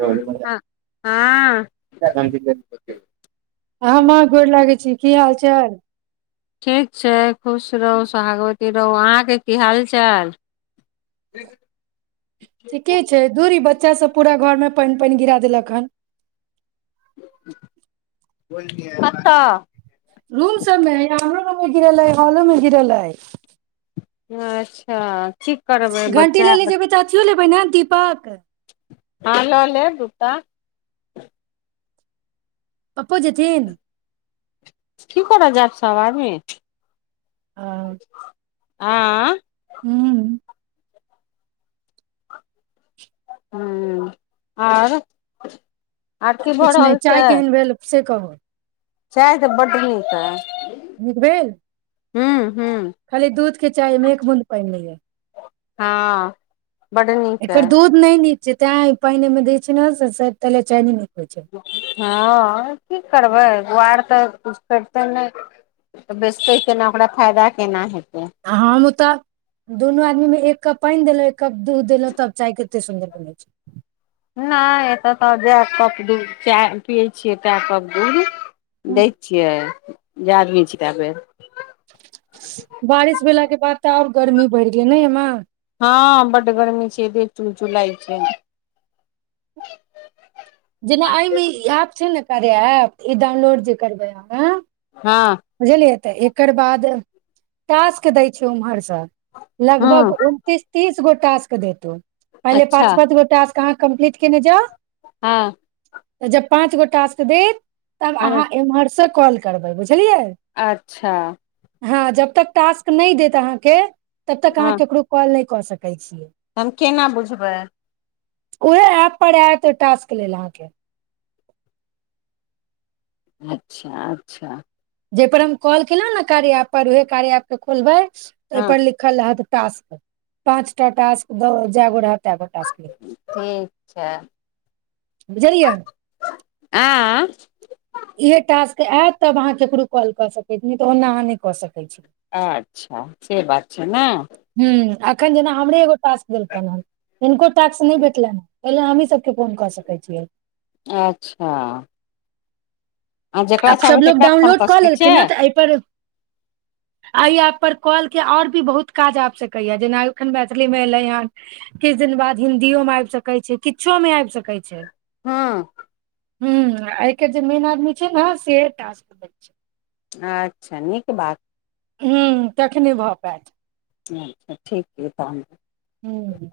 हँ हँ हँ माँ गोर लागै छी की हाल चाल ठीक छै खुश रहू सोहागवती रहू अहाँके की हाल चाल ठीके छै धुर इ ब बच्चा सब पूरा घर मे पानि पानि गिरा देलक हन कतऽ रूम सब मे हया अहाँ रूम मे गिरल‌ए हॉलो मे गिरल‌ए अच्छा करबै घंटी बच्चा लेले जेबै तऽ अथियो ले बै ने दीपक हँ लऽ लेब दूटा पप्पो जेथिन की करऽ जएब सब आदमी ह आँ हं ह्म्म आर आर की भऽ किछु नहि रहल चाय छै केहन भेल से कहू चाय तऽ बड्ड नीक अइ नीक भेल हं खाली दूध के चाय मे एक बूंद पानि नै ए हँ बड्ड नीक एकर अइ दूध नहि नीक जे तें पानि ए मे दै छै ने तैले चाय नय नीक होइ छै हँ की करबै गोआर तऽ किछु करितो नै तऽ बेचतै केना ओकरा फायदा केना हेतै हम तऽ दुनू आदमी मे एक एक कप पानि देलहु एक कप दूध देलहुं तब चाय केते सुन्दर बनै छै नहि एतय तऽ जए कप दूध चाय पियै छियै तए कप दूध छै दै छियै जे आदमी छी तऽ बेर बारिश भेलाके बाद तऽ आर गर्मी बढ़ि गेल नै ए माँ हँ बड गर्मी छै दे चुल चुलाइ छै जेना आइमे आब छै ने कार्य ऐप ई डाउनलोड जे करबै हँ हँ तऽ एकर बाद टासक दय छै उम्हरसँ हँ लगभग उनतीस तीस गोट टासक देत पहिले अच्छा पाँच पाँच गोटे कहाँ कम्प्लीट केने जा हँ तऽ जब पाँच गो टासक देत तब हँ अहाँ एम्हरस कॉल करबै बुझलियै अच्छा हँ जब तक टास्क नहि देत अहाँके तब तक अहाँ हँ केकरो कॉल कऽ सकै हम केना बुझबै उहे ऐप पर आत टास्क लेल अहाँके अच्छा अच्छा जाहि पर हम कॉल केेले ने कार्य आप पर उहे कार्य आप के खोलबे हँ ओयपे लिखल लाद टास्क पचटा टास्क जैगो रहत तै गो टास्क लिखबै, ठीक छै बुझलियै आँ इह टास्क आयत तब अहाँ केकरो कॉल कऽ सकैत नहि तऽ ओन्ना अहाँ नहि कऽ सकैत छी अच्छा से बात छै ने एखन जेना हमरे एगो टास्क देलखनि हेँ तिनको टास्क नहि भेटलनि हेँ ओलेल हमहीँ सभके फोन कऽ सकैत छियै अच्छा आ जेकरा आब चाहबै सबलोग तेकरा फोन डाउनलोड कऽ सकै लेलखिन छियै ने तऽ एहिप आइ आ पर कॉल के आओर भी बहुत काज आबि सकैएा जेना एखन मैथिलीमे एलय हन किछु दिन बाद हिन्दी मे आबि सकैत छै किछो मे आबि सकैत छैक हँ ह आ जे मेन आदमी से [inaudible] अच्छा नीक बात हू तखने भऽ पैत अच्छा ठीक छैक तहन ह्म [unintelligible]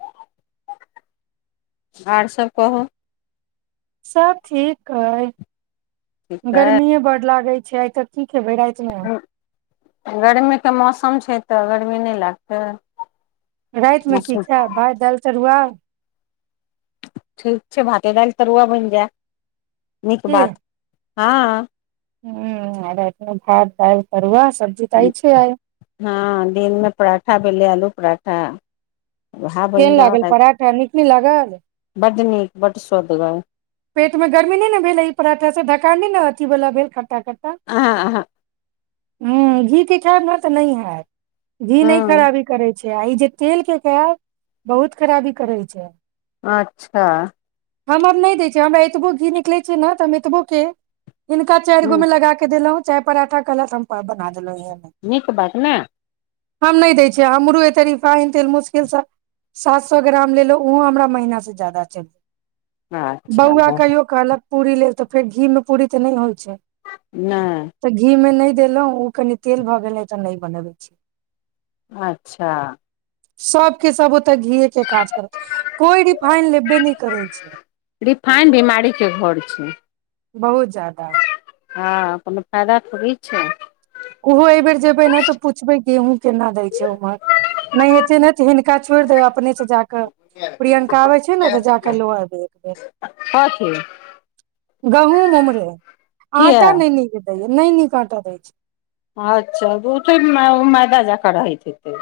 आओर सभ कहू सब ठीक हइ ठीक छै गर्मीए बढ़ लागय [inaudible] बेइ छै ने [unintelligible] गरमीकेँ मौसम छैक तऽ गरमी नहि लागतै राइत मे की मौसम खायब भात दायिल तरुआ ठीक छैक भाते दाल तरुआ बनि जेय नीक बात हँ ह्म रेत मै भात देल तरुआ सब्जी तऽ आइछे आइ हँ दिनमे पराठा भेलै आलू प्र केहन लागल पराठा नीक नहि लागल बड सुवदगर पेट मे गर्मी नइशहि ने भेलय ई पराठा से ढकार नहि ने अथिला भेल ख्ट आह आह हँ घीत खरमे तऽ नहि हैत घी नहि हँ खराबी करय छै जे आई जे तेल केँ केब बहुत खराबी करैत छैक अच्छा हम आर नहि दै छै जे हमरा एतबो घी निकले छैक ने त हम एतबो केँ हीनक ह चारिगो मे लगा केँ देलहु चय पराठा कलत हम प बना देलो हमे नीक बात ने हम नहि दैत छियै हमरू एतेक रिफाइन तेल मुश्किलसँ सात सो ग्राम लेलहुँ ओहो हमरा महीनासँ ज्यादा चलि अच्छा बौआ कहियो कहलक पूरी लेल त फेर घी मे पूरी तऽ नहि होय नहि तऽ घी मे नहि देलहु ओ कनि तेल भऽ गेल तऽ नहि बनबै छी अच्छा सबके सब ओते घी के काज करत कोई रिफाइन लेबे नहि करै छैय। रिफाइन बिमारीके घर छैय। बहुत ज्यादा हँ कोनो फायदा थोड़ी छैय। ओहो एहि बेेर जेबै ने तऽ पुछबै गेहूँ केना दै छैय उम्हर नहि हेते ने तऽ हिनका छोड़ि देब अपने से जााके प्रियंक का अबय छैय ने तऽ जाके ल अबय [inaudible] कथी गहूम उमरे किया आटा नइ नीक नहि नीक आटा दै छैय अच्छा गुथेमे मैदा जका रहैत हेतै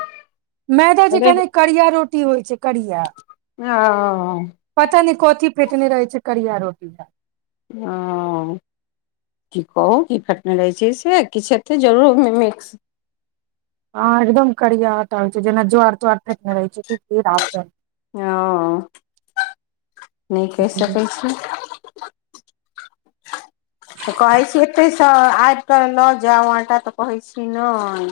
मैदा जे रेड कने करिया रोटी होइ छैय करिया ओ पता नहि कथी फेटने रहय छैय करिया रोटी [inaudible] हाँ की कहू की फेटने रहै छैय से किछु हतै जरूर ओहिमे मिक्स हँ एकदम करिया आटा होइ छैय जेना ज्वार तवार फेटने रहै छैय की कि राम जाने हँ नहि कहि जाने सकै छी त कहै छि एतैसे त आब कऽ लऽ जाउ आटा तऽ कहै छी नयि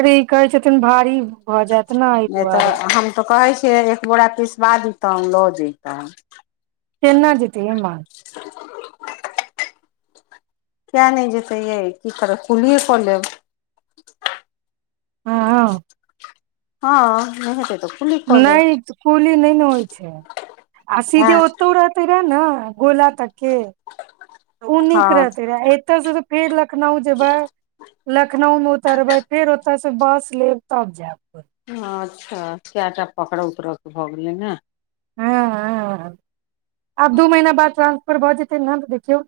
अरे ई कहै छथिन भारी भऽ जायत ने एहि नहि तऽ दुआरे हम तऽ कहै छी एक बोरा पिसबा देतौ लऽ जैतो केना जैतइ इमहर किया नहि जेतै य की कररह कुलिए कऽ लेब हाँ हँ नहि होतै त नहि कुली नहि ने होइ छैय आ सीधे एँ ओतौ रहते रहे ने गोला तके नीक हँ रहतै रहै एतौऽ से तऽ फेर लखनउ जेबै लखनऊ मे उतरबै फेर ओतय से बस लेब तब जायब हाँ अच्छा चारटा पकड़ा उकड़ के भऽ गेलियै ना हँ ह आब दू महीना बाद ट्रांसफर भऽ जेतै ने तऽ देखियौ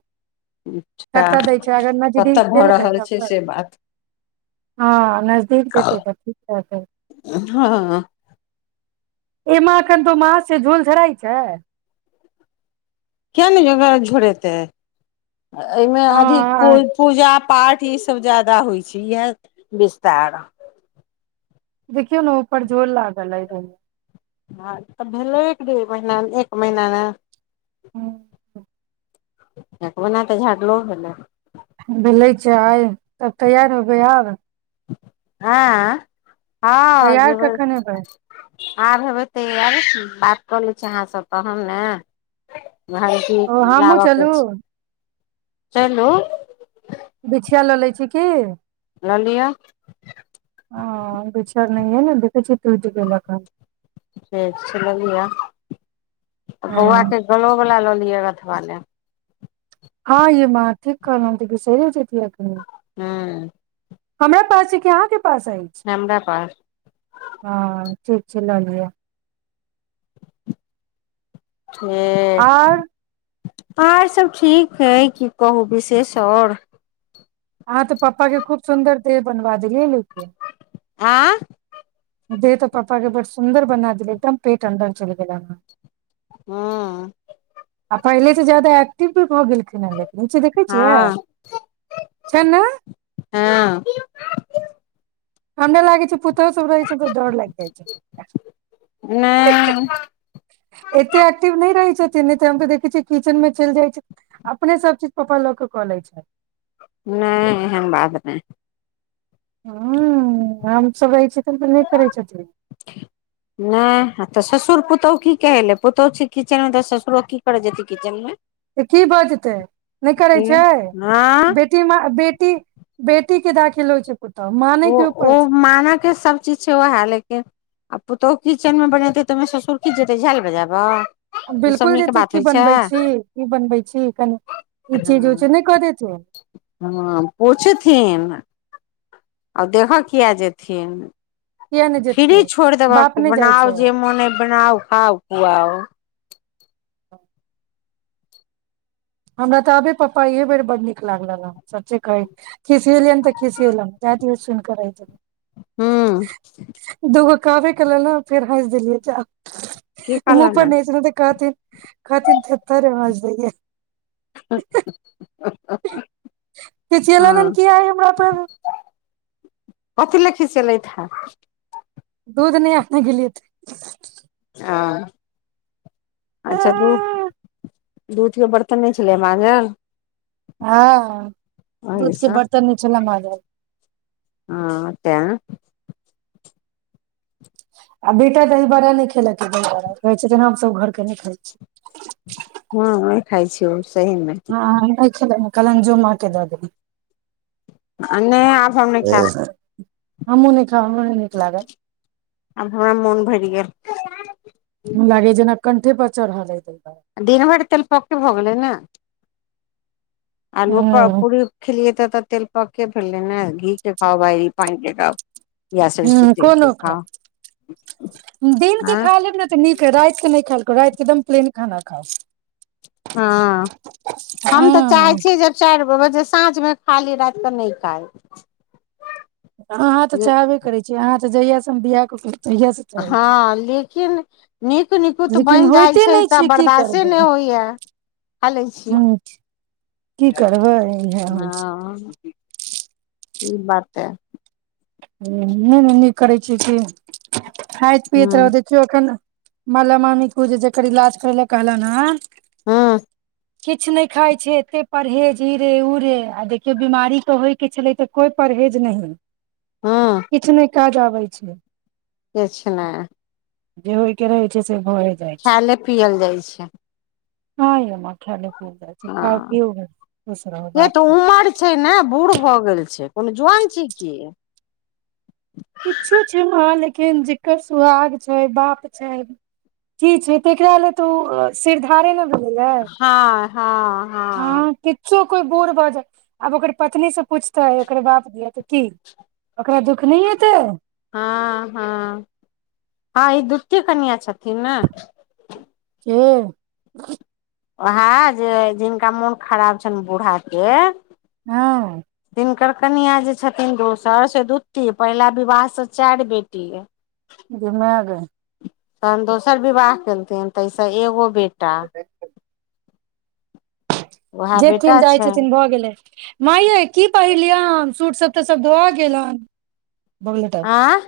अच्छा कतऽ दै छैय अगर नजदीक कतऽ भऽ देलकै रहल तब छै तऽ से बात हाँ नजदीक देतै तऽ ठीक रहतै हँ [unintelligible] किया ने योगा झोड़ेतेै एहिमे अधिक पू हँ पूजा पाठ ई सब ज्यदाा होइ छै इहे विस्तार देखियौ ने ऊपर जोर लागल है रहै हँ तऽ भेलै एक डेढ़ महीना एक महीना मे ह एक ओना तऽ झटलो भेलै भेलै छै आई त तैयार होबै आब हाँ हाँ तैयार जेबै कखन हेबै आब हेबै तऽ तैयार बात कऽ लै छी अहाँसभ तहन ने भइजी ओ हमहुँ लाबऽके चलू छै हेलो बिछिया लऽ लै छी की ललिअ ह बिचार नहि ने देखै छियै टूटि गेल हन ठिक छै ल लिय बौआ हँ के गलो बला ल गथबा लैब [unintelligible] हँ ये माॅं ठीक कहलव हम बिसइरे जइतियै ऐखने हँ हमरा पास छै कि अहाँ के पास अइछ हमरा पास हँ ठीक छै ल ललिअ ठीक आर आर सब ठीक है की कहू विशेष आओर हँ तऽ पप्पा के खूब सुन्दर त बनवा देलियऐ लेके आँ देह तऽ पप्पा के बड़ सुन्दर बना देली एकदम पेट अदर चल गेला अह हँ आ पहिले तऽ ज्यादा एक्टिव भी भऽ गेलखिन हँ लेकिन नीचे देखै हँ छियै ने हँ हमरा लागै छै पु पुतोह सब रहे तऽ डर लाग जाइ छै नहि ऐतेक ऐक्टिव नइह रहै छथिन त हम त देखै छियै किचन मे चलि जाइ छै अपने सब चीज पप्पा लग के कऽ लै छै ने एहन बात नहि हँ हमम सभ रहै छै तऽ नेय करै छथिन नहि तऽ ससुर पुतोह की कहे ले पुतोहु छै किचेन मे तऽ ससुरो की करे जेत किचेन मे त की भऽ जेतै नहि करै छै हँ बेटी म बेटी बेटी टीक के दाखिल होइ छै पुतहु माँ नहि ओ के ओ ऊपर छै मानके सब चीज छै ओ है लेकिन पुतोहु किचनमे बनेतै तऽ ओहिमे ससुर की जेतै झाल बजाबऽ ओ सब बिलकुल नीक जेतै बात की होइ छै बनबै छी की बनबै छी कनी ई चीज ओ हँ चीज नहि कऽ दे थिन हँ पूछथिन आ देखऽ किएक जेथिन किया नहि फिरी जेथिन छोड़ बाप देबऽ नहि जाइ बनाउ छै जे मोने बनाउ खाउ खुआओ [inaudible] हमरा तऽ आबे पपा इे बेर ब् नीक लागल सचे कही खिसिलनियन त खिसिलनियन हूं [unintelligible] कहबे केलन ह फेर हइस की दिलियैन मुह कहलौं पर ने दसलियौ नै तऽ कहथि कहथिन थेथर रेवाज दैए ह चिचयेलन हँ है आय हमरा पेर कथी लै खिसयेलइथ है दूध नहि आने गेलय तय लै हँ अच्छा दू दूधके बर्तन नहि छलै माँगल हँ ओहि दूध के सँ बर्तन नइ छल माजल हँ तें अभी तऽ द बार नहि ख ल कहै छै त सब घर के नहि खाइ छिय हँ अ खाय छी ओ हँ छल कलंजो म के द देी नय आब हम नै खाय हमु ने आब हम मन भरि गेल गेल [unintelligible] लागे जेना कंठे प चढल रहल लतै दिन भर तेल पक होगले ने आलू प दुआरे पूरी खेलिय तऽ तऽ तेल पक्के फेलल ने घी के खाउ बाहरी पान के खाउ या सरिसो ह तेल कोनो के खा खाउ दिन के आँ खा लेब ने तऽ नीक ह रात के नहि खा राइत के एकदम प्लेन खाना खाउ हँ हम तऽ चाहै हँ छीयै जब चरी ओ बजे साँझमे खली रातिकऽ नहि खायइ अहाँ तऽ चाहबे करै छीयै अहाँ जहिया से हम बियाह क के हँ लेकिन नीक निकुत लेकिन बनि जाइत होइते छैय नहि तऽ छै की बर्दास्ते करबै नहि होइए खा लै छी ह की करबै इएह होइ छै हँ ई बात य नहि नहि नीक करै छियै की खाईत पीयत ह रहतय केव एखन माल मम्मी कू जे जकर इलाज करैल कहल ने ह किछु नहि खाइत छैय एतेक परहेज ई रे ओ रे आ देखियौ बिमारीके होयके छलै तऽ कोइ परहेज नहि हँ किछु नहि काज आबै छैय किछ नै जे होइके रहै छैय से भए जाइ छै खायले पियल जाइ छैय हँ य माँ खैले हँ रहू से बात तऽ कर उमर छैय ने बूढ़ भऽ गेल छैय। कोनो जुआन छैय की किछु छैय माँ ले कर सुहाग छैय बाप छैय की छैय तेकरा ले त ओ सिरधारे ने भेलै हँ हँ हँ कोइ बूढ़ भ जा आब ओकर पत्नी से पूछतेै ओकर बाप दिय की ओकरा दुःख नहि हेतै हँ हँ हँ ई दूके कनिआ छथिन ने के उएहा जे जिनका मोन खराब छेन बूढ़ाके हँ हुनकर कनिया जे छथिन दोसर से द्वती‌‌ पहिला विवाह से चारि बेटी गे मैए गे तहन दोसर विवाह केलकै तैसऽ एगो बेटी टा उएह जेथिन बेटा जाइ छनि छथिन भऽ गेलै माई ऐ की पहिर लियैन सूटसभ तऽ सभ धोआ गेलनि [unintelligible] आँ